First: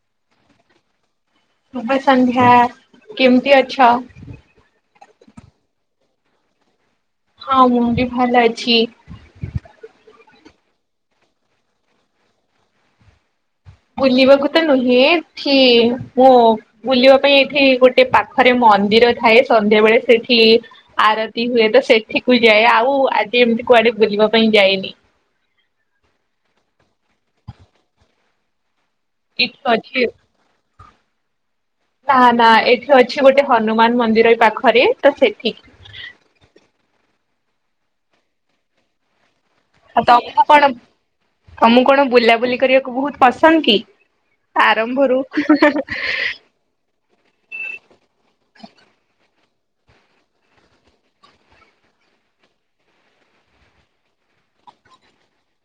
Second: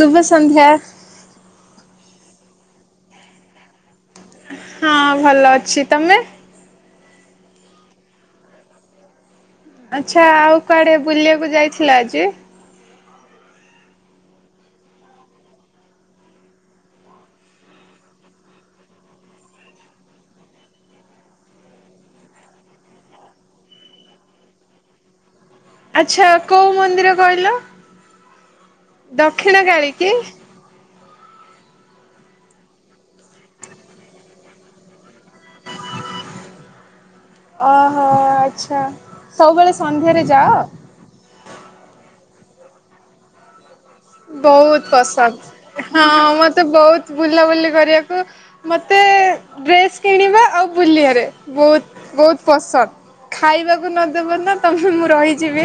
ଶୁଭସନ୍ଧ୍ୟା। ଶୁଭସନ୍ଧ୍ୟା କେମିତି ଅଛ? ହଁ ଭଲ ଅଛି ତମେ? ହଁ ମୁଁ ବି ଭଲ ଅଛି। ଆଚ୍ଛା ଆଉ କୁଆଡେ ବୁଲିବାକୁ ଯାଇଥିଲ ଆଜି? ବୁଲିବାକୁ ତ ନୁହେଁ ଠି ମୁଁ ବୁଲିବା ପାଇଁ ଏଠି ଗୋଟେ ପାଖରେ ମନ୍ଦିର ଥାଏ ସନ୍ଧ୍ୟା ବେଳେ ସେଠି ଆରତି ହୁଏ ତ ସେଠିକୁ ଯାଏ ଆଉ ଆଗେ ଏମିତି କୁଆଡେ ବୁଲିବା ପାଇଁ ଯାଇନି। ଆଚ୍ଛା କୋଉ ମନ୍ଦିର କହିଲ, ଏଠି ଦକ୍ଷିଣ କାଳୀ ଅଛି କି? ନା ନା ଏଠି ଅଛି ଗୋଟେ ହନୁମାନ ମନ୍ଦିର ଏଇ ପାଖରେ ତ ସେଠି ଓହୋ ଆଚ୍ଛା ସବୁବେଳେ ସେ ଆଉ ତମକୁ କଣ ତମକୁ କଣ ବୁଲାବୁଲି କରିବାକୁ ବହୁତ ପସନ୍ଦ କି? ବହୁତ ଆରମ୍ଭରୁ ପସନ୍ଦ ହଁ ମତେ ବହୁତ ବୁଲାବୁଲି କରିବାକୁ ମତେ ଡ୍ରେସ୍ କିଣିବା ଆଉ ବୁଲିବାରେ ବହୁତ ବହୁତ ପସନ୍ଦ। ଖାଇବାକୁ ନ ଦେବ ନା ତମେ ମୁଁ ରହିଯିବି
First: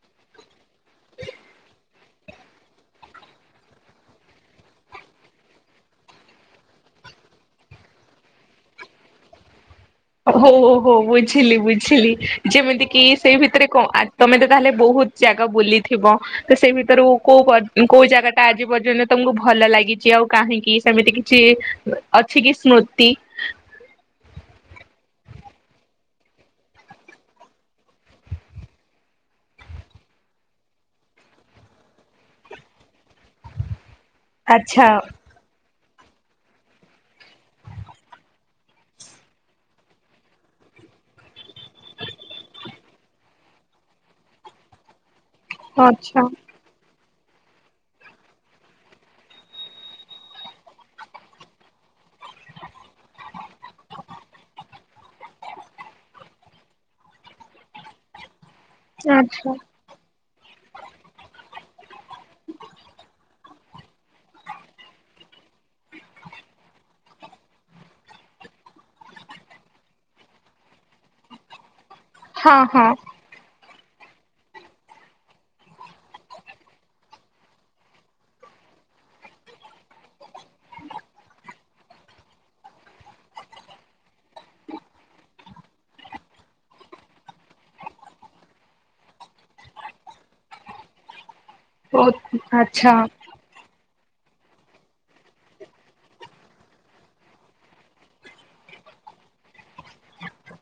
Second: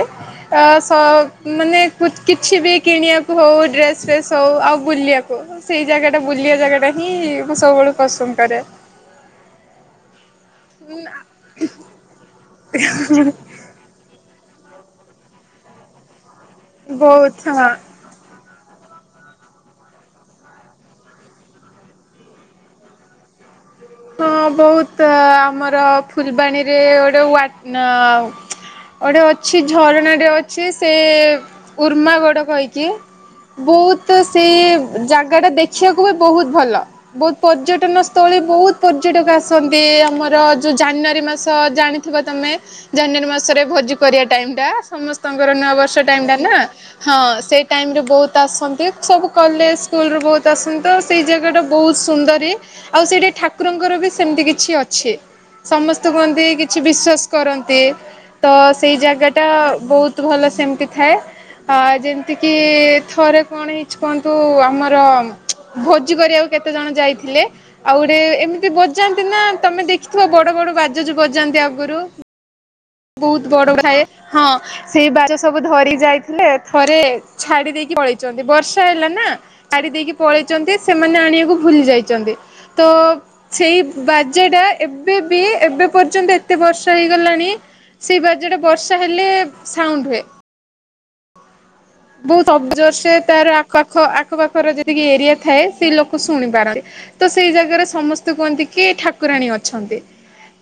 ତା ସହ ମାନେ କୁତ କିଛି ବି କିଣିବା ହଉ ଡ୍ରେସ ଫ୍ରେସ ହଉ ଆଉ ବୁଲିବାକୁ ସେଇ ଜାଗାଟା ବୁଲିବା ଜାଗାଟା ହିଁ ମୁଁ ସବୁବେଳେ ପସନ୍ଦ କରେ। ହଉ ହଉ ବୁଝିଲି ବୁଝିଲି ଯେମିତିକିି ସେ ଭିତରେ କଣ ଆ ତମେ ତ ତାହେଲେ ବହୁତ ଜାଗା ବୁଲିଥିବ ତ ସେଇ ଭିତରୁ କୋଉ ବହୁତ ପା ହଁ କୋଉ ଜାଗାଟା ଆଜି ପର୍ଯ୍ୟନ୍ତ ତମକୁ ଭଲ ଲାଗିଛି ଆଉ କାହିଁକି ସେମିତି କିଛି ଅଛି କି ସ୍ମୃତି? ହଁ ବହୁତ ଆମର ଫୁଲବାଣୀରେ ଗୋଟେ ୱାଟ ନ ଆଉ ଗୋଟେ ଅଛି ଝରଣାଟେ ଅଛି ସେ ଉର୍ମାଗୋଡ କହିକି ବହୁତ ଆଚ୍ଛା ସେଇ ଜାଗ ଗାଟା ଦେଖିବାକୁ ବି ବହୁତ ଭଲ ବହୁତ ପର୍ଯ୍ୟଟନ ସ୍ଥଳୀ ବହୁତ ପର୍ଯ୍ୟଟକ ଆସନ୍ତି ଆମର ଯୋଉ ଜାନୁଆରୀ ମାସ ଜାଣିିଥିବ ତମେ ଜାନୁଆରୀ ମାସରେ ଭୋଜି କରିବା ଟାଇମଟା ସମସ୍ତଙ୍କର ନୂଆ ବର୍ଷ ଆଚ୍ଛା ଟାଇମଟା ନା ହଁ ସେଇ ଟାଇମରେ ବହୁତ ଆସନ୍ତି ସବୁ କଲେଜ ସ୍କୁଲୁରୁ ବହୁତ ଆସନ୍ତି ତ ସେଇ ଜାଗାଟା ବହୁତ ସୁନ୍ଦର ଇଏ ଆଉ ସେଇଟି ଠାକୁରଙ୍କର ବି ସେମିତି କିଛି ଅଛି। ସମସ୍ତେ କୁହନ୍ତି କିଛି ବିଶ୍ଵାସ କରନ୍ତି ତ ସେଇ ଆଚ୍ଛା ଜାଗାଟା ବହୁତ ଭଲ ସେମିତି ଥାଏ। ଆ ଯେମିତି କିି ଥରେ କଣ ହେଇଛି କୁହନ୍ତୁ ଆମର ଭୋଜି କରିବାକୁ କେତେ ଜଣ ଯାଇଥିଲେ ଆଉ ଗୋଟେ ଏମ ମତି ବଜାନ୍ତି ନା ତମେ ଦେଖିଥିବ ବଡ ବଡ ବାଜା ଯୋଉ ବଜାନ୍ତି ଆଗରୁ ହଁ ହଁ। ବହୁତ ବଡ ଥାଏ ହଁ। ସେଇ ବାର ସବୁ ଧରିିକି ଯାଇଥିଲେ ଥରେ ଛାଡି ଦେଇକି ପଳେଇଛନ୍ତି ବର୍ଷା ହେଲା ନା? ଛାଡ଼ିଦେଇକି ପଳେଇଛନ୍ତି ସେମାନେ ଆଣିବାକୁ ଭୁଲି ଯାଇଛନ୍ତି ତ ସେଇ ବାଜାଟା ଏବେ ବି ଏବେ ପର୍ଯ୍ୟନ୍ତ ଏତେ ବର୍ଷ ହେଇଗଲାଣି ସେଇ ବାଜାଟା ବର୍ଷା ହେଲେ ସାଉଣ୍ଡ ହୁଏ। ବହୁତ ଅବଜସେ ତାର ଆଖପାଖ ଆଖପାଖର ଯେତିକି ଏରିଆ ଥାଏ ସେ ଲୋକ ଶୁଣିପାରନ୍ତି। ତ ସେଇ ଜାଗାରେ ସମସ୍ତେ କୁହନ୍ତି କି ଠାକୁରାଣୀ ଅଛନ୍ତି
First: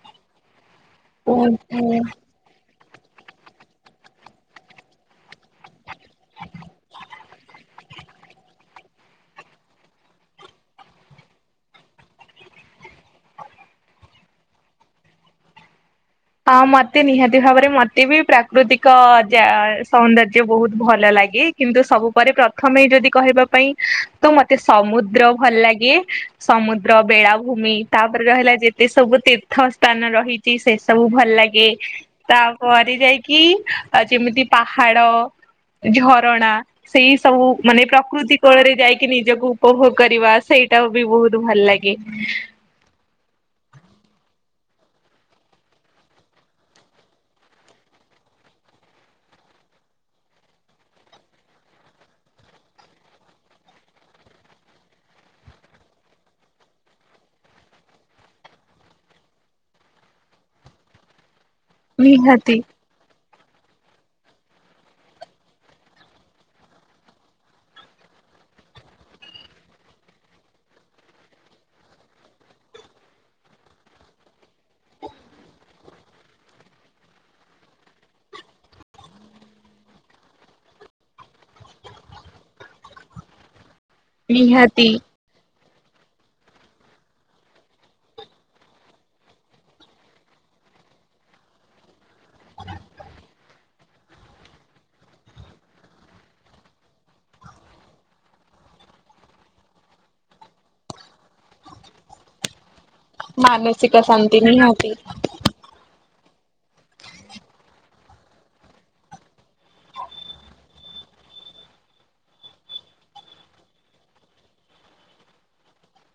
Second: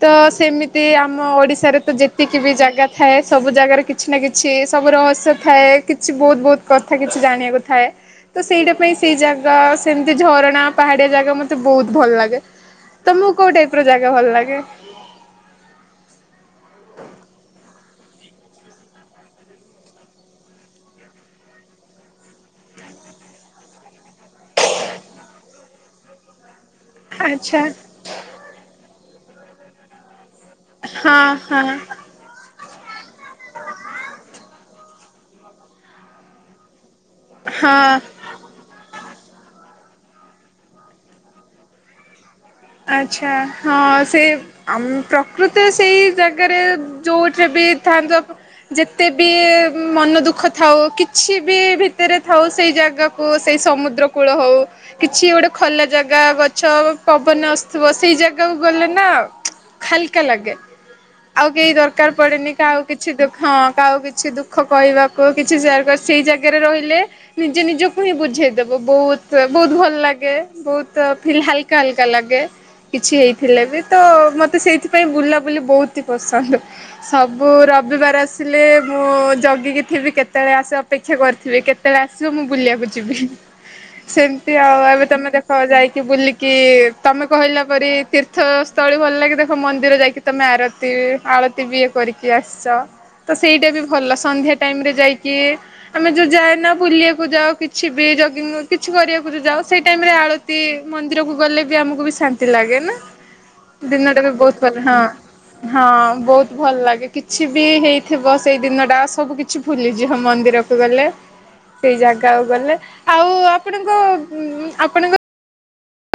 ତ ସେମିତି ଆମ ଓଡ଼ିଶାରେ ତ ଓ ଯେତିକି ବି ଜାଗା ଥାଏ ସବୁ ଜାଗାରେ କିଛି ନା କିଛି ସବୁ ରହସ୍ୟ ଥାଏ କିଛି ବହୁତ ବହୁତ କଥା କିଛି ଜାଣିବାକୁ ଥାଏ। ତ ସେଇଟା ପାଇଁ ସେଇ ଜାଗା ସେମିତି ଝରଣା ପାହାଡିଆ ଜାଗା ମତେ ବହୁତ ଭଲ ଲାଗେ। ତମକୁ କୋଉ ଟାଇପର ଜାଗା ଭଲ ଲାଗେ? ହଁ ମତେ ନିହାତି ଭାବରେ ମତେ ବି ପ୍ରାକୃତିକ ଯା ସୌନ୍ଦର୍ଯ୍ୟ ବହୁତ ଭଲ ଲାଗେ। କିନ୍ତୁ ସବୁ ପରେ ପ୍ରଥମେ ଯଦି କହିବା ପାଇଁ ତ ମତେ ସମୁଦ୍ର ଭଲ ଲାଗେ। ସମୁଦ୍ର ଆଚ୍ଛା ବେଳାଭୂମି ତାପରେ ରହିଲା ଯେତେ ସବୁ ତୀର୍ଥ ସ୍ଥାନ ରହିଛି ସେ ସବୁ ଭଲ ହଁ ଲାଗେ ହଁ ତାପରେ ଯାଇକି ଯେମିତି ପାହାଡ ଝରଣା ସେଇ ସବୁ ମାନେ ହଁ। ପ୍ରକୃତି କୋଳରେ ଯାଇକି ନିଜକୁ ଉପଭୋଗ କରିବା ସେଇଟା ବି ବହୁତ ଭଲ ଲାଗେ। ଆଚ୍ଛା ହଁ ସେ ଆମ ପ୍ରକୃତ ସେଇ ଜାଗାରେ ଯୋଉଠରେ ବି ଥାନ୍ତୁ ଯେତେ ବି ମନ ଦୁଃଖ ଥାଉ କିଛି ବି ଭିତରେ ଥାଉ ସେଇ ଜାଗାକୁ କୁ ସେଇ ସମୁଦ୍ର କୂଳ ହଉ କିଛି ଗୋଟେ ଖୋଲା ଜାଗା ଗଛ ପବନ ଆସୁଥିବ ସେଇ ଜାଗାକୁ ଗଲେ ନା ହାଲକା ଲାଗେ। ଆଉ କେହି ଦରକାର ପଡେନି ନିହାତି କାହା କିଛି ଦୁଃଖ ହଁ କହାକୁ କିଛି ଦୁଃଖ କହିବାକୁ କିଛି ସେଇ ଜାଗାରେ ରହିଲେ। ନିଜେ ନିଜକୁ ହିଁ ବୁଝେଇଦବ, ବହୁତ ବହୁତ ଭଲ ଲାଗେ ବହୁତ ଫିଲ୍ ହାଲକା ହଲକା ଲାଗେ କିଛି ହେଇଥିଲେ ବି ତ ମତେ ସେଇଥିପାଇଁ ବୁଲାବୁଲି ବହୁତ ହି ପସନ୍ଦ। ସବୁ ରବିବାର ଆସିଲେ ମୁଁ ଜଗିକି ଥିବି କେତେବେଳେ ଆସ ଅପେକ୍ଷା କରିଥିବେ କେତେବେଳେ ଆସିବ ମୁଁ ବୁଲିବାକୁ ଯିବି। ସେମତି ଆଉ ନିହାତି ଏବେ ତମେ ଦେଖ ଯାଇକି ବୁଲିକି ତମେ କହିଲା ପରି ତୀର୍ଥସ୍ଥଳୀ ଭଲ ଲାଗେ ଦେଖ ମନ୍ଦିର ଯାଇକି ତମେ ଆରତି ଆଳତି ବି କରିକି ଆସିଛ। ତ ସେଇଟା ବି ଭଲ ସନ୍ଧ୍ୟା ଟାଇମରେ ଯାଇକି ଆମେ ଯୋଉ ଯାଏ ନା ବୁଲିବାକୁ ଯାଉ କିଛି ବି ଜଗି କିଛି କରିବାକୁ ଯାଉ ସେଇ ଟାଇମରେ ଆଳତୀ ମନ୍ଦିରକୁ ଗଲେ ବି ଆମକୁ ବି ଶାନ୍ତି ଲାଗେ ନା। ମାନସିକ ଦିନଟା ବି ଶାନ୍ତି ବହୁତ ନିହାତି। ହଁ ହଁ ବହୁତ ଭଲ ଲାଗେ। କିଛି ବି ହେଇଥିବ ସେଇ ଦିନ ଟା ସବୁ କିଛି ଫୁଲିଛିି ହଁ ମନ୍ଦିରକୁ ଗଲେ। ସେଇ ଜାଗାକୁ ଗଲେ ଆଉ ଆପଣଙ୍କ ଉଁ ଆପଣଙ୍କ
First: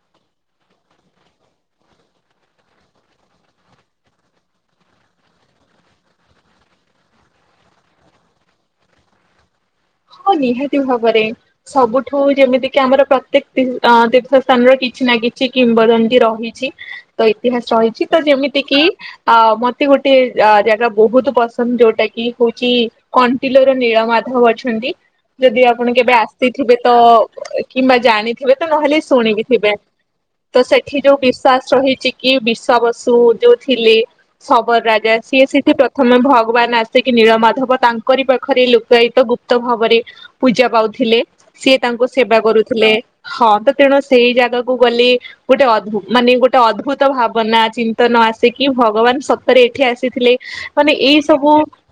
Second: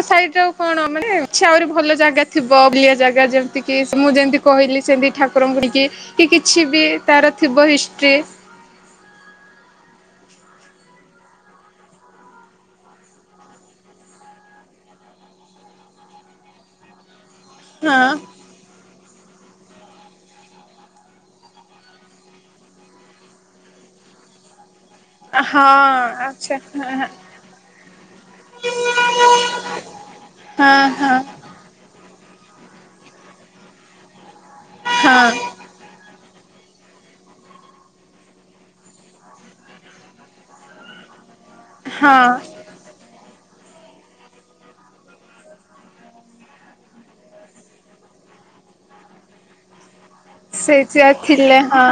ସାଇଡ ଆଉ କଣ ମାନେ କିଛି ଆହୁରି ଭଲ ଜାଗା ଥିବ ବୁଲିଆ ଜାଗା ଯେମିତିକି ମୁଁ ଯେମତି କି କହିଲି ସେମିତି ଠାକୁର ନେକି କିଛି ବି ତାର ଥିବ ହିଷ୍ଟ୍ରି। ହଁ ନିହାତି ଭାବରେ। ସବୁଠୁ ଯେମିତି କିି ଆମର ପ୍ରତ୍ୟେକ ତି ଆଁ ଦୀର୍ଥସ୍ଥାନର କିଛି ନା କିଛି କିମ୍ବଦନ୍ତି ରହିଛି। ଛି ତ ଇତିହାସ ହଁ ରହିଛି ତ ଯେମିତି କିି ଅ ମତେ ଗୋଟେ ଅ ଜାଗା ବହୁତ ପସନ୍ଦ ଯୋଉଟା କି ହଉଛି କଣ୍ଟିଲୋର ନୀଳ ମାଧବ ଅଛନ୍ତି। ଯଦି ହଁ ଆପଣ କେବେ ଆଚ୍ଛା ଆସିଥିବେ ତ ହଁ କିମ୍ବା ଜାଣିଥିବେ ତ ନହେଲେ ଶୁଣିକିଥିବେ। ତ ସେଠି ହଁ ଯୋଉ ବି ବିଶ୍ୱାସ ରହିଛି କି ବିଷ ବସୁ ଯୋଉ ଥିଲେ ସବର ହଁ ରାଜା ହଁ ସିଏ ସେଠି ପ୍ରଥମେ ଭଗବାନ ଆସିକି ନୀଳମାଧବ ତାଙ୍କରି ପାଖରେ ଲକାୟତ ଗୁପ୍ତ ଭାବରେ ପୂଜା ପାଉଥିଲେ। ସିଏ ତାଙ୍କ ହଁ ସେବା କରୁ ଥିଲେ, ହଁ ତ ତେଣୁ ସେଇ ଜାଗାକୁ ଗଲେ ଗୋଟେ ଅଦ୍ଭୁ ମାନେ ଗୋଟେ ଅଦ୍ଭୁତ ଭାବନା ଚିନ୍ତନ ଆସେକି ଭଗବାନ ସତରେ ଏଠି ଆସିଥିଲେ। ମାନେ ସେଇଠି ଆଉ ଏଇ ସବୁ ଥିଲେ ହଁ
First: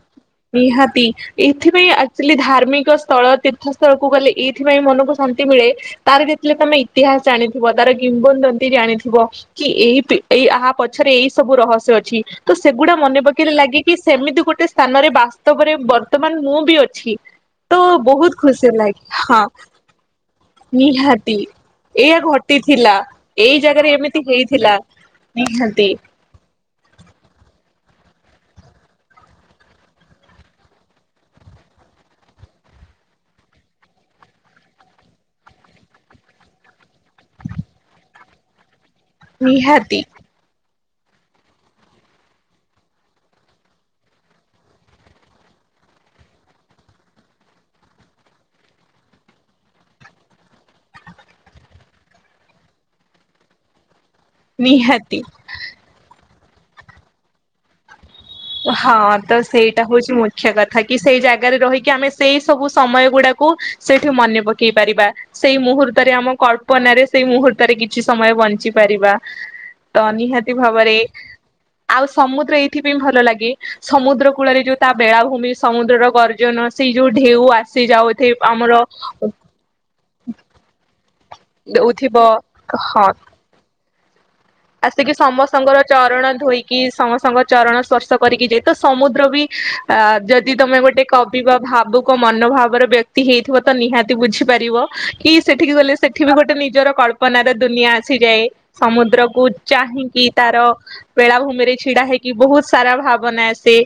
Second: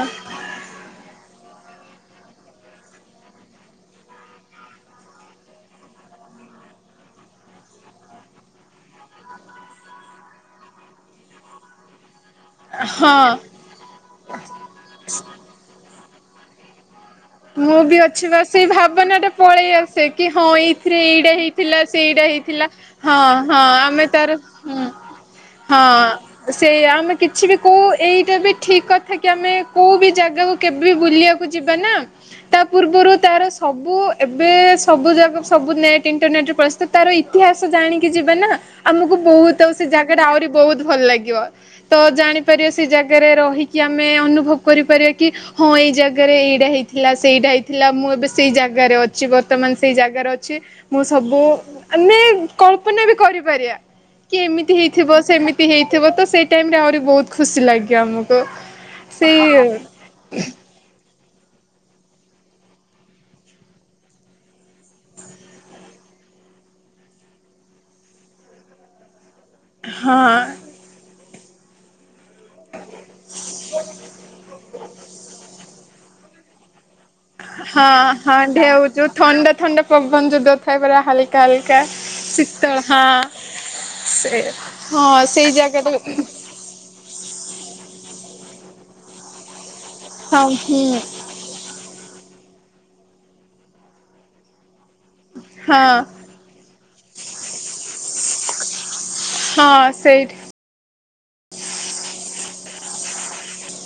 ନିହାତି ଏଇଥିପାଇଁ ଆକ୍ଚୁଆଲି ଧାର୍ମିକ ସ୍ଥଳ ତୀର୍ଥସ୍ଥଳକୁ ଗଲେ ଏଇଥିପାଇଁ ମନକୁ ଶାନ୍ତି ମିଳେ ତାର ଯେତେଳେ ତମେ ଇତିହାସ ଜାଣିଥିବ ତାର କିମ୍ବଦନ୍ତୀ ଜାଣିଥିବ। କି ଏଇ ଏଇ ଆ ପଛରେ ଏଇ ସବୁ ରହସ୍ୟ ଅଛି। ତ ସେଗୁଡା ମନେ ହଁ ପକେଇଲେ ଲାଗେ କି ସେମିତି ଗୋଟେ ସ୍ଥାନରେ ବାସ୍ତବରେ ବର୍ତ୍ତମାନ ମୁଁ ବି ଅଛି। ତ ମୁଁ ବି ଅଛି ବହୁତ ବା ସେଇ ଖୁସି ଲାଗେ ଭାବନା ଟା ହଁ ପଳେଇ ଆସେ କି ହଁ ଏଇଥିରେ ଏଇଟା ନିହାତି। ହେଇଥିଲା ଏଇଆ ସେଇଟା ହେଇଥିଲା ଘଟିଥିଲା, ହଁ ଏଇ ହଁ ଜାଗାରେ ଆମେ ଏମିତି ତାର ହେଇଥିଲା ନିହାନ୍ତି। ସେ ଆମେ କିଛି ବି କୋଉ ଏଇଟା ବି ଠିକ କଥା କି ଆମେ କୋଉ ବି ଜାଗାକୁ କେବେ ବି ବୁଲିବାକୁ ଯିବା ନା ତା ପୂର୍ବରୁ ତାର ସବୁ ଏବେ ସବୁ ଯାଗ ସବୁ ନେଟ୍ ଇଣ୍ଟରନେଟରେ ପରିସ୍ଥିତି ତାର ଇତିହାସ ଜାଣିକି ଯିବେ ନା ଆମକୁ ବହୁତ ଆଉ ସେ ନିହାତି ଜାଗା ଟା ଆହୁରି ବହୁତ ଭଲ ଲାଗିବ। ତ ଜାଣିପାରିବା ସେ ଜାଗାରେ ରହିକି ଆମେ ଅନୁଭବ କରିପାରିବା କି ହଁ ଏଇ ଜାଗାରେ ଏଇଟା ହେଇ ଥିଲା, ସେଇଟା ହେଇଥିଲା, ମୁଁ ଏବେ ସେଇ ଜାଗାରେ ଅଛି। ବର୍ତ୍ତମାନ ସେଇ ଜାଗାରେ ଅଛି ମୁଁ ସବୁ ଆମେ କଳ୍ପନା ବି କରିପାରିବା। କି ଏମିତି ନିହାତି। ହେଇଥିବ ସେମିତି ହେଇଥିବ ତ ସେଇ ଟାଇମରେ ଆହୁରି ବହୁତ ଖୁସି ଲାଗିବ ଆମକୁ। ହଁ ତ ସେଇ ସେଇଟା ହଉଛି ମୁଖ୍ୟ କଥା। ଥା କିି ସେଇ ଜାଗାରେ ରହିକି ଆମେ ସେଇ ସବୁ ସମୟ ଗୁଡାକୁ ସେଠି ମନେ ପକେଇ ପାରିବା। ସେଇ ମୁହୂର୍ତ୍ତରେ ଆମ କଳ୍ପନା ରେ ସେଇ ମୁହୂର୍ତ୍ତରେ କିଛି ସମୟ ବଞ୍ଚି ପାରିବା। ତ ହଁ ନିହାତି ଭାବରେ ଆଉ ସମୁଦ୍ର ଏ ଭଲ ଲାଗେ ସମୁଦ୍ର କୂଳରେ ଯୋଉ ତା ବେଳାଭୂମି ସମୁଦ୍ରର ଗର୍ଜନ ସେଇ ଯୋଉ ଢେଉ ହଁ ଆସିଯାଉ ଥେ ହଁ ଆମର ଢେଉ ଯୋଉ ଥଣ୍ଡା ଥଣ୍ଡା ପବନ ଯ ଦଉ ଥାଏ ପୁରା ହାଲକା ହାଲକା ଦଉଥିବ ଶୀତଳ ହଁ ସେ ଆସିକି ହଁ ସେଇ ସମସ୍ତଙ୍କର ଜାଗାରେ ଚରଣ ଧୋଇକି କି ସମସ୍ତଙ୍କ ଚରଣ ସ୍ପର୍ଶ କରିକି ଯାଇ ତ ସମୁଦ୍ର ବି ଅ ହଁ ଯଦି ତମେ ହୁଁ ଗୋଟେ କ ବି ଭାବୁକ ମନୋଭାବର ବ୍ୟକ୍ତି ହେଇଥିବ ତ ନିହାତି ବୁଝିପାରିବ କି ସେଠିକି ଗଲେ ହଁ ସେଠି ବି ଗୋଟେ ନିଜର କଳ୍ପନାର ଦୁନିଆ ଆସିଯାଏ ସମୁଦ୍ରକୁ ହଁ ଚାହିଁକି ସେଇଠି ତାର ବେଳା ଭୂମିରେ ଛିଡ଼ା ହେଇ କି ବହୁତ ସାରା ଭାବନା ଆସେ।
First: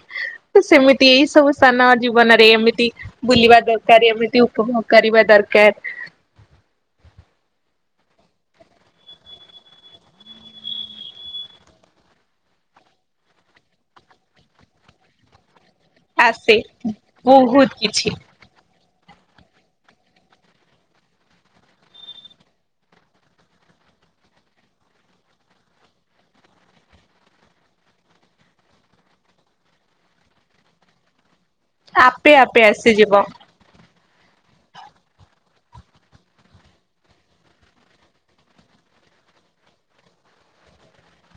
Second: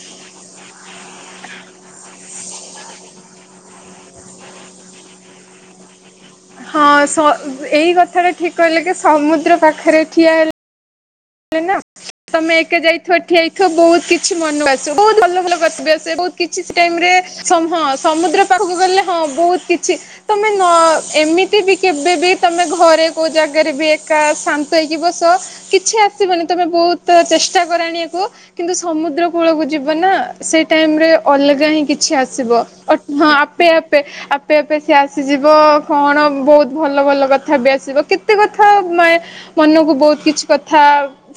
ତ ସେମିତି ଏଇ ସବୁ ସ୍ଥାନ ଜୀବନରେ ଏମିତି ବୁଲିବା ଦରକାର ଏମିତି ଉପଭୋଗ କରିବା ଦରକାର। ହଁ ସ ଏଇ କଥା ଟା ଠିକ କହିଲ କି ସମୁଦ୍ର ପାଖରେ ଠିଆ ହେଲେ ହେ ନା ତମେ ଏକା ଯାଇଥିବ ଠିଆ ହେଇଥିବ ବହୁତ କିଛି ମନେକୁ ଆସିବ ବହୁତ ଭଲ ଭଲ କଥା ବି ଆସ ସେ ବହୁତ ଆସେ କିଛି ଟାଇମ ରେ ବହୁତ ହଁ କିଛି ସମୁଦ୍ର ପାଖକୁ ଗଲେ ହଁ ବହୁତ କିଛି ତମେ ନ ଏମିତି ବି କେବେବି ତମେ ଘରେ କୋଉ ଜାଗାରେ ବି ଏକା ଶାନ୍ତ ହେଇକି ବସ କିଛି ଆସିବନି ତମେ ବହୁତ ଚେଷ୍ଟା କର ଆଣିବାକୁ କିନ୍ତୁ ସମୁଦ୍ର କୂଳକୁ ଯିବ ନା ସେଇ ଟାଇମରେ ଅଲଗା ହିଁ କିଛି ଆପେ ଆସିବ ଆପେ ଅଟ୍ ଆସିଯିବ ହଁ ଆପେ ଆପେ ଆପେ ଆପେ ସିଏ ଆସିଯିବ କଣ ବହୁତ ଭଲ ଭଲ କଥା ବି ଆସିବ କେତେ କଥା ମେ ମନକୁ ବହୁତ କିଛି କଥା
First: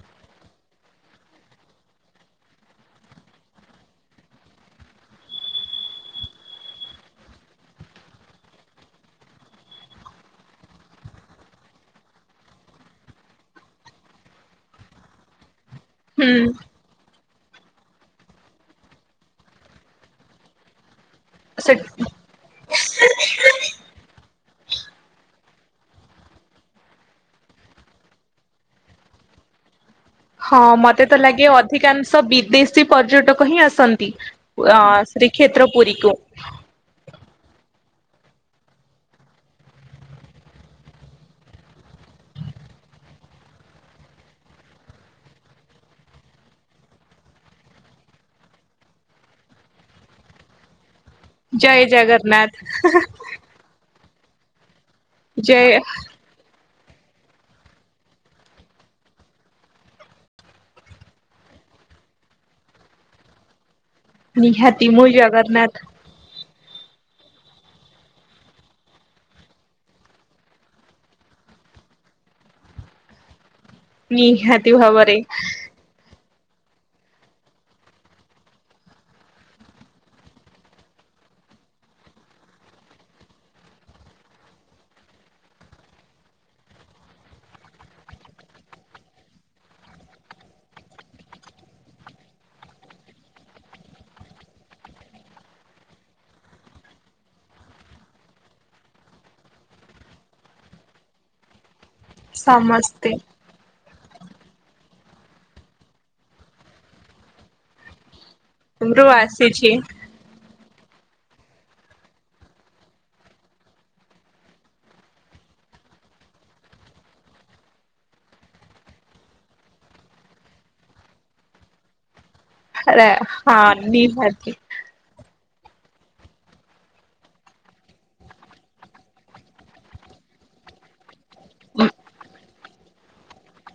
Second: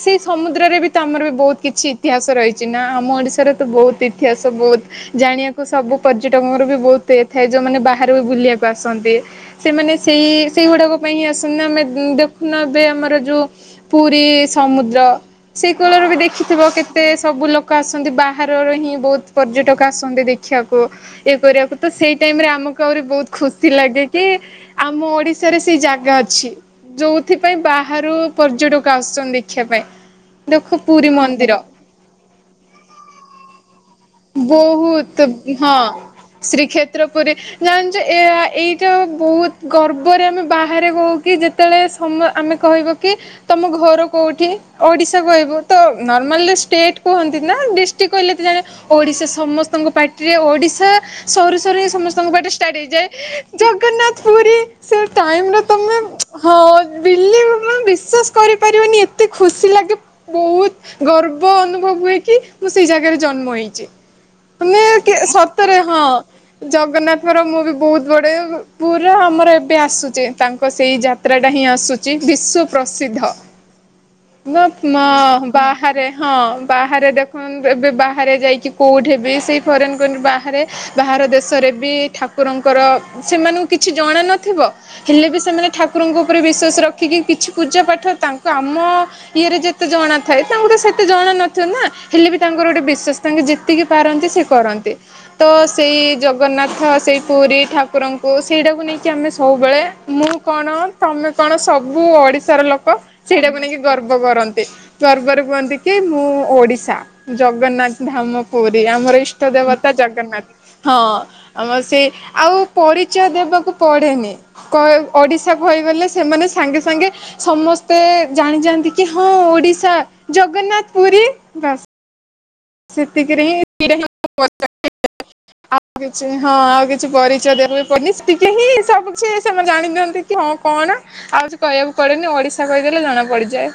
ସେଇ ସମୁଦ୍ରରେ ବି ତ ଆମର ବି ବହୁତ କିଛି ଇତିହାସ ରହିଛି ନା ଆମ ଓଡ଼ିଶାରେ ତ ବହୁତ ଇତିହାସ ବହୁତ୍ ଜାଣିବାକୁ ସବୁ ପର୍ଯ୍ୟଟକ ଙ୍କର ବି ବହୁତ ଇଏ ଥାଏ ଯୋଉମାନେ ବାହାରୁ ବି ବୁଲିବାକୁ ଆସନ୍ତି। ସେମାନେ ସେଇ ସେଇଗୁଡାକ ପାଇଁ ହିଁ ଆସନା ଆମେ ଦେଖୁନ ଏବେ ଆମର ଯୋଉ ପୁରୀ ସମୁଦ୍ର ସେଇ କୂଳରେ ବି ହୁଁ ଦେଖିଥିବ କେ ତେ ସବୁ ଲୋକ ଆସନ୍ତି ବାହାରର ହିଁ ବହୁତ ପର୍ଯ୍ୟଟକ ଆସନ୍ତି ଦେଖିବାକୁ। ଇଏ କରିବାକୁ ସେ ତ ସେଇ ଟାଇମ ରେ ଆମକୁ ଆହୁରି ବହୁତ ଖୁସି ଲାଗେ କି ଆମ ଓଡିଶାରେ ସେଇ ଜାଗା ଅଛି। ଯୋଉଥିପାଇ ବାହାରୁ ପର୍ଯ୍ୟଟକ ଆସୁଛନ୍ତି ଦେଖିବା ପାଇଁ। ହଁ ଦେଖ ମତେ ପୁରୀ ତ ଲାଗେ ମନ୍ଦିର ଅଧିକାଂଶ ବିଦେଶୀ ପର୍ଯ୍ୟଟକ ହିଁ ଆସନ୍ ନ୍ତି ଉ ଆ ବହୁତ ଶ୍ରୀକ୍ଷେତ୍ର ହଁ ପୁରିକୁ। ଶ୍ରୀକ୍ଷେତ୍ର ପୁରୀ ନାଇଁ ଯେ ଏହା ଏଇଟା ବହୁତ ଗର୍ବରେ ଆମେ ବାହାରେ କହୁ କି ଯେ ତେବେଳେ ସମ ଆମେ କହିବ କି? ତମ ଘର କୋଉଠି ଓଡିଶା କହିବୁ ତ ନର୍ମାଲି ଷ୍ଟେଟ କୁହନ୍ତି ନା ଡିସି ଟି କହିଲେ ତ ଜଣେ ଓଡିଶା ସମସ୍ତଙ୍କ ପାଟିରେ ଓଡିଶା। ସରୀ ଜୟ ସରୀ ସମସ୍ତଙ୍କ ପାଟିରେ ଜଗନ୍ନାଥ ଷ୍ଟାଟ ହେଇଯାଏ ଜଗନ୍ନାଥ ପୁରୀ ସେ ଟାଇମ୍ର ଜୟ ତମେ ହଁ ବିଲଭି ତମେ ବିଶ୍ଵାସ କରିପାରିବନି ଏତେ ଖୁସି ଲାଗେ ବହୁତ ଗର୍ବ ଅନୁଭବ ହୁଏ କି ମୁଁ ସେଇ ଜାଗାରେ ଜନ୍ମ ହେଇଚି। ତୁମେ ନିହାତି ମୁଁ କି ଜଗନ୍ନାଥ ସତରେ ହଁ। ଜଗନ୍ନାଥଙ୍କର ମୁଁ ବି ବହୁତ ବଡେ ଭ ପୁରୀ ର ଆମର ଏବେ ଆସୁଚେ ତାଙ୍କ ସେଇ ଯା ତ୍ରା ଟା ହିଁ ଆସୁଚି ବିଶ୍ଵ ପ୍ରସିଦ୍ଧ ନିହାତି ଭାବରେ। [unintelligible] ବାହାରେ ହଁ ବାହାରେ ଦେଖନ୍ତ ଏ ବାହାରେ ଯାଇ କି କୋଉଠି ବି ସେଇ ଫରେନ୍ କଣ୍ଟ୍ରି ବାହାରେ ବାହାର ଦେଶରେ ବି ଠାକୁରଙ୍କର ସେମାନଙ୍କୁ କିଛି ଜଣାନଥିବ ହେଲେ ବି ସେମାନେ ଠାକୁରଙ୍କ ଉପରେ ବିଶ୍ୱାସ ରଖିକି କିଛି ପୂଜା ପାଠ ତାଙ୍କ ଆମ ଇଏରେ ଯେତେ ଜଣା ଥାଏ ତାଙ୍କୁ ତ ସେତେ ଜଣା ନଥିବ ନା ହେଲେ ବି ତାଙ୍କର ଗୋଟେ ବିଶ୍ୱସ ତାଙ୍କେ ଯେତିକି ପାରନ୍ତି ସେ କରନ୍ତି। ତ ସେଇ ଜଗନ୍ନାଥ ସେଇ ପୁରୀ ଠାକୁରଙ୍କୁ ସେଇଟାକୁ ନେଇକି ଆମେ ସବୁବେଳେ ମୁଁ କଣ ତମେ କଣ ସବୁ ଓଡିଶାର ଲୋକ ସମସ୍ତେ ସେଇଟାକୁ ନେଇକି ଗର୍ବ କରନ୍ତି ଗର୍ବରେ କୁହନ୍ତି କି ମୁଁ ଓଡିଶା ଜଗନ୍ନାଥ ଧାମ ପୁରୀ ରୁ ଆମର ଇଷ୍ଟ ଆସିଛି ଦେବତା ଜଗ ନ୍ନାଥ ହଁ ଆମର ସେଇ ଆଉ ପରିଚୟ ଦେବାକୁ ପଡେନି। କ ଓଡିଶା କହିଗଲେ ସେମାନେ ସାଙ୍ଗେ ସାଙ୍ଗେ ସମସ୍ତେ ଜାଣିଜାଆନ୍ତି କି ହଁ ଓଡିଶା ଜଗନ୍ନାଥ ପୁରୀ ବାସ ରା ସେତିକିରେ ହଁ ହିଁ [inaudible] ନିହାତି। ଆଉ କିଛି ହଁ ଆଉ କିଛି ପରିଚୟ ଦେବାକୁ ପଡନି ଟିକେ ହିଁ ସବୁ କିଛି ସେମାନେ ଜାଣିିନିଅନ୍ତି। ହଁ କଣ ଆଉ କିଛି କହିବାକୁ ପଡନି ଓଡିଶା କହିଦେଲେ ଜଣା ପଡିଯାଏ।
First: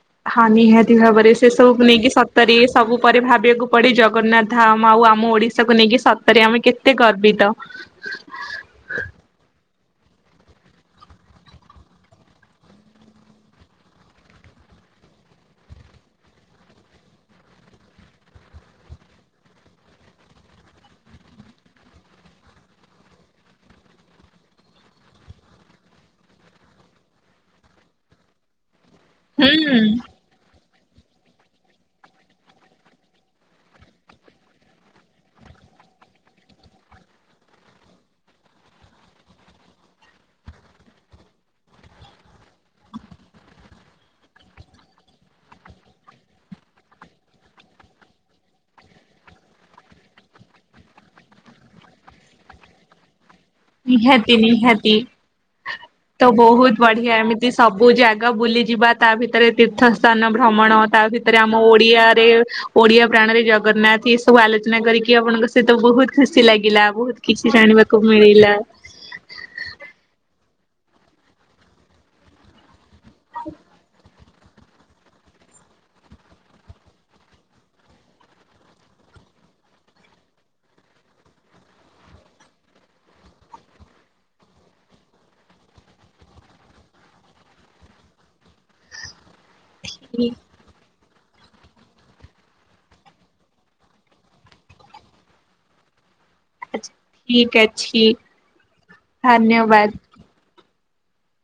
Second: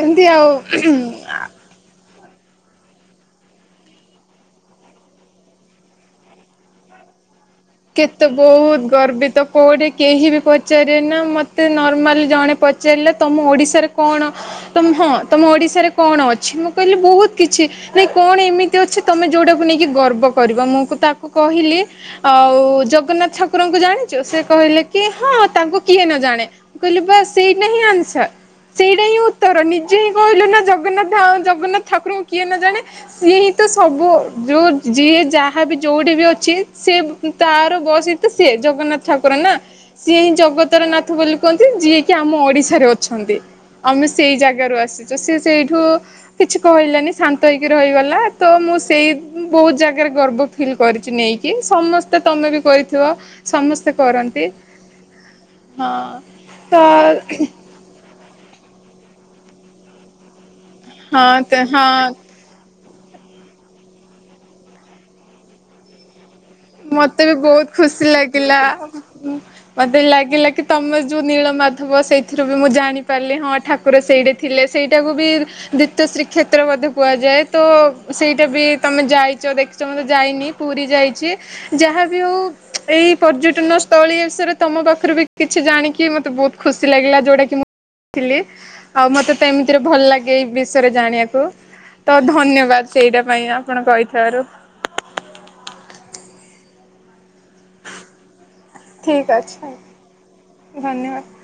ଏମିତି ହଁ ଆଉ ନିହାତି ଭାବରେ ଆ ସେ ସବୁକୁ ନେଇକି ସତରେ ସବୁ ପରେ ଭାବିବାକୁ ପଡ଼େ ଜଗନ୍ନାଥ ଧାମ ଆଉ ଆମ ଓଡ଼ିଶାକୁ ନେଇକି ସତରେ ଆମେ କେତେ ତେ ଗର୍ବିତ କେତେ ବୋହୁତ ଗର୍ବିତ କୋଉଠି କେହି ବି ପଚାରେନା ମତେ ନର୍ମାଲି ଜଣେ ପ ଚାରଲା ତମ ଓଡ଼ିଶାରେ କଣ ତମ ହଁ ତମ ଓଡିଶାରେ କଣ ଅଛି ମୁଁ କହିଲି ବୋହୁତ କିଛି। ନାଇଁ କଣ ଏମିତି ଅଛି ତମେ ଯୋଉଟାକୁ ନେଇକି ଗର୍ବ କରିବ ମୁଁ ତାକୁ କହିଲି ଆଉ ଜଗନ୍ନାଥ ଠାକୁରଙ୍କୁ ଜାଣିଚ ସେ କହିଲେ କି ହଁ ତାଙ୍କୁ କିଏ ନ ଜାଣେ। ମୁଁ କହିଲି ବାସ ସେଇଟା ହିଁ ଆନ୍ସର୍ ସେଇଟା ହିଁ ଉତ୍ତର ହୁଁ ନିଜେ ହିଁ କହିଲୁ ନା ଜଗନ୍ନାଥ ଧାମ ଜଗନ୍ନାଥ ଠାକୁରଙ୍କୁ କିଏ ନ ଜାଣେ। ସିଏ ହିଁ ତ ସବୁ ଯୋଉ ଯିଏ ଯାହା ବି ଯୋଉଠି ବି ଅଛି ସିଏ ଉଁ ତାର ବସ ହି ସିଏ ଜଗନ୍ନାଥ ଠାକୁର ନା। ସିଏ ହିଁ ଜଗତର ନାଥ ବୋଲି କୁହନ୍ତି ଯିଏ କି ଆମ ଓଡିଶାରେ ଅଛନ୍ତି। ଆମେ ସେଇ ଜାଗାରୁ ଆସିଚୁ ସିଏ ସେଇଠୁ କିଛି କହିଲାନି ଶାନ୍ତ ହେଇକି ରହିଗଲା ତ ମୁଁ ସେଇ ବୋହୁତ ଜାଗାରେ ଗର୍ବ ଫି ଫିଲ୍ କରିଚି ନେଇକି ସମସ୍ତେ ତମେ ବି କରିିଥିବ। ନିହାତି ନିହାତି ତ ବୋହୁତ ବଢିଆ ଏମିତି ସ ବୁ ଜାଗା ବୁଲିଯିବା ତା ଭିତରେ ତୀର୍ଥ ସ୍ଥାନ ଭ୍ରମଣ ତା ଭିତରେ ଆମ ହଁ ହଁ ଓଡିଆରେ ଓଡିଆ ପ୍ରାଣରେ ଜଗନ୍ନାଥ ଇଏ ସବୁ ଆଲୋଚନା କରିକି ଆପଣଙ୍କ ସହିତ ବୋହୁତ ଖୁସି ଲାଗିଲା ବୋହୁତ କିଛି ଜାଣିବାକୁ ମିଳିଲା। ଆ ମତେ ଲାଗିଲା କି ତମେ ଯୋଉ ନୀଳ ମାଧବ ସେଇଥିରୁ ବି ମୁଁ ଜାଣିି। କାଲି ହଁ ଠାକୁର ସେଇଠି ଥିଲେ ସେଇଟାକୁ ବି ଦ୍ୱିତୀୟ ଶ୍ରୀକ୍ଷେତ୍ର ମଧ୍ୟ କୁହାଯାଏ ତ ସେଇଟା ବି ତମେ ଯାଇଚ ଦେଖ୍ ଚେ ମୁଁ ତ ଯାଇନି ପୁରୀ ଯାଇଛି। ଯାହା ବିି ହୋଉ ଏଇ ପର୍ଯ୍ୟଟନ ସ୍ଥଳୀ ବିଷୟରେ ତମ ପାଖରୁ ବି କିଛି ଜାଣିକି ମତେ ବୋହୁତ ଖୁସି ଲାଗିଲା ଯୋଉଟା କି ମୁଁ ଥିଲି ଆଉ ମତେ ତ ଏମିତିରେ ଭଲ ଲାଗେ ଏ ବି ଷୟରେ ଜାଣିବାକୁ ତ ଧନ୍ୟବାଦ ସେଇଟା ପାଇଁ ଆପଣ କହିଥିବାରୁ। ଆଛା ଠିକ ଅ ଠିକ୍ ଅଛି ଆଉ ଧନ୍ୟବାଦ।